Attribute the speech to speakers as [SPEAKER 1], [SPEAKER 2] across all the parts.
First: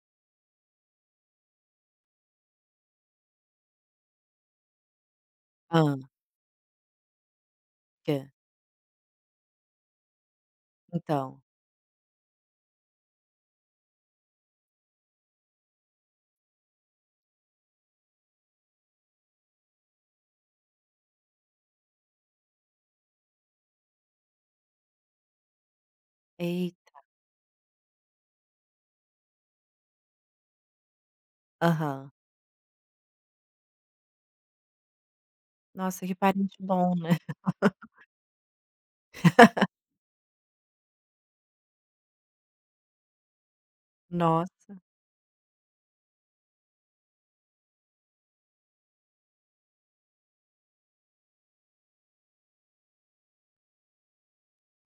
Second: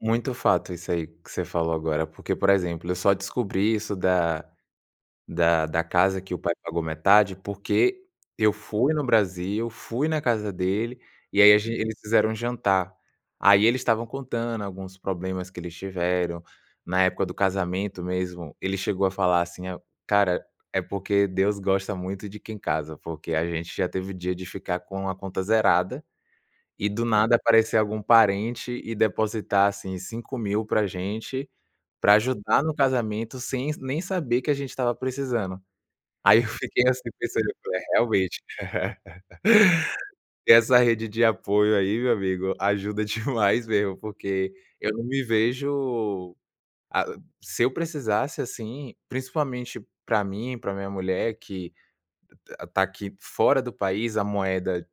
[SPEAKER 1] Muito fato isso aí que você falou agora, porque, por exemplo, eu só descobri isso da da da
[SPEAKER 2] Hã.
[SPEAKER 1] casa que o pai pagou metade, porque
[SPEAKER 2] Que.
[SPEAKER 1] eu fui no Brasil, fui na casa dele, e
[SPEAKER 2] Então.
[SPEAKER 1] aí a ge eles fizeram um jantar. Aí eles estavam contando alguns problemas que eles tiveram, na época do casamento mesmo, ele chegou a falar assim, ao "Cara, é porque Deus gosta muito de quem casa, porque a gente já teve dia de ficar com a conta zerada, e
[SPEAKER 2] Eita.
[SPEAKER 1] do nada aparecer algum parente e depositar, assim, R$ 5.000,00 para gente,
[SPEAKER 2] Aham.
[SPEAKER 1] para ajudar no casamento, sem nem saber que a gente estava precisando".
[SPEAKER 2] Nossa, que
[SPEAKER 1] Aí eu
[SPEAKER 2] parente
[SPEAKER 1] fiquei,
[SPEAKER 2] bom,
[SPEAKER 1] assim,
[SPEAKER 2] né.
[SPEAKER 1] pensando, falei: "Realmente". Essa rede de apoio aí, meu amigo, ajuda demais mesmo, porque
[SPEAKER 2] Nossa.
[SPEAKER 1] eu não me vejo ah, se eu precisasse, assim, principalmente para mim, para minha mulher que está aqui fora do país, a moeda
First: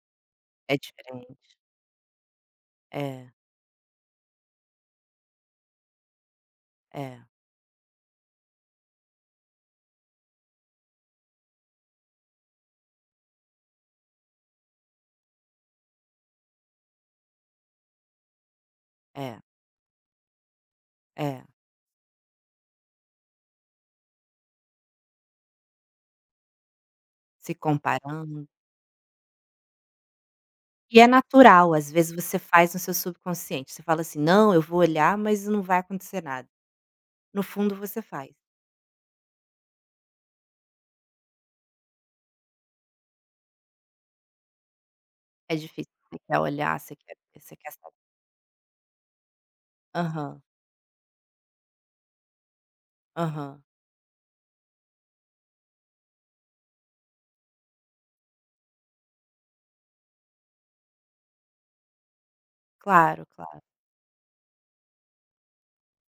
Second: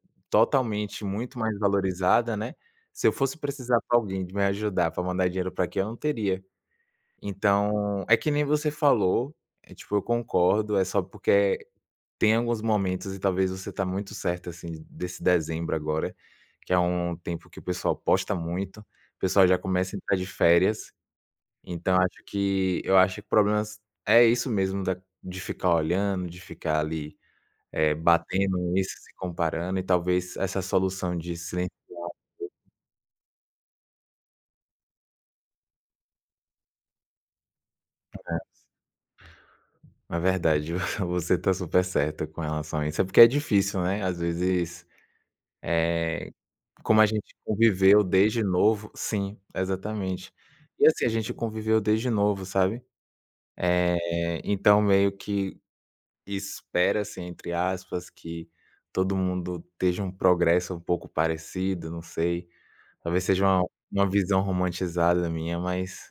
[SPEAKER 2] É
[SPEAKER 1] totalmente muito
[SPEAKER 2] diferente.
[SPEAKER 1] mais valorizada, né, se eu
[SPEAKER 2] É.
[SPEAKER 1] fosse precisar para alguém de me ajudar, para mandar dinheiro para aqui, eu não teria.
[SPEAKER 2] É.
[SPEAKER 1] Então é que nem você falou, é tipo, eu concordo, é só porque é tem alguns momentos, e talvez você está muito certa, assim, desse dezembro agora, que é um tempo que o pessoal posta muito. O
[SPEAKER 2] É.
[SPEAKER 1] pessoal já começa a entrar de férias,
[SPEAKER 2] É.
[SPEAKER 1] então acho que eu acho que problemas é isso mesmo da de ficar olhando, de ficar ali,
[SPEAKER 2] Se
[SPEAKER 1] eh,
[SPEAKER 2] comparando.
[SPEAKER 1] batendo isso, se comparando e talvez essa
[SPEAKER 2] E é
[SPEAKER 1] solução de silenciar
[SPEAKER 2] natural, às
[SPEAKER 1] um
[SPEAKER 2] vezes
[SPEAKER 1] pouco
[SPEAKER 2] você faz no seu subconsciente, você fala assim: "Não, eu vou olhar, mas não vai acontecer nada". No fundo você vai.
[SPEAKER 1] É. É verdade, você está super certa com relação a isso. É porque é difícil, né, às vezes,
[SPEAKER 2] É difícil, você
[SPEAKER 1] eh,
[SPEAKER 2] quer olhar, você
[SPEAKER 1] como a
[SPEAKER 2] quer
[SPEAKER 1] gente
[SPEAKER 2] você quer sa
[SPEAKER 1] conviveu desde novo sim, exatamente.
[SPEAKER 2] Aham.
[SPEAKER 1] E assim, a gente conviveu desde novo, sabe,
[SPEAKER 2] Aham.
[SPEAKER 1] eh, então meio que "espera-se", entre aspas, que todo mundo esteja um progresso um pouco parecido, não sei, talvez
[SPEAKER 2] Claro,
[SPEAKER 1] seja
[SPEAKER 2] claro.
[SPEAKER 1] uma uma visão romantizada minha, mas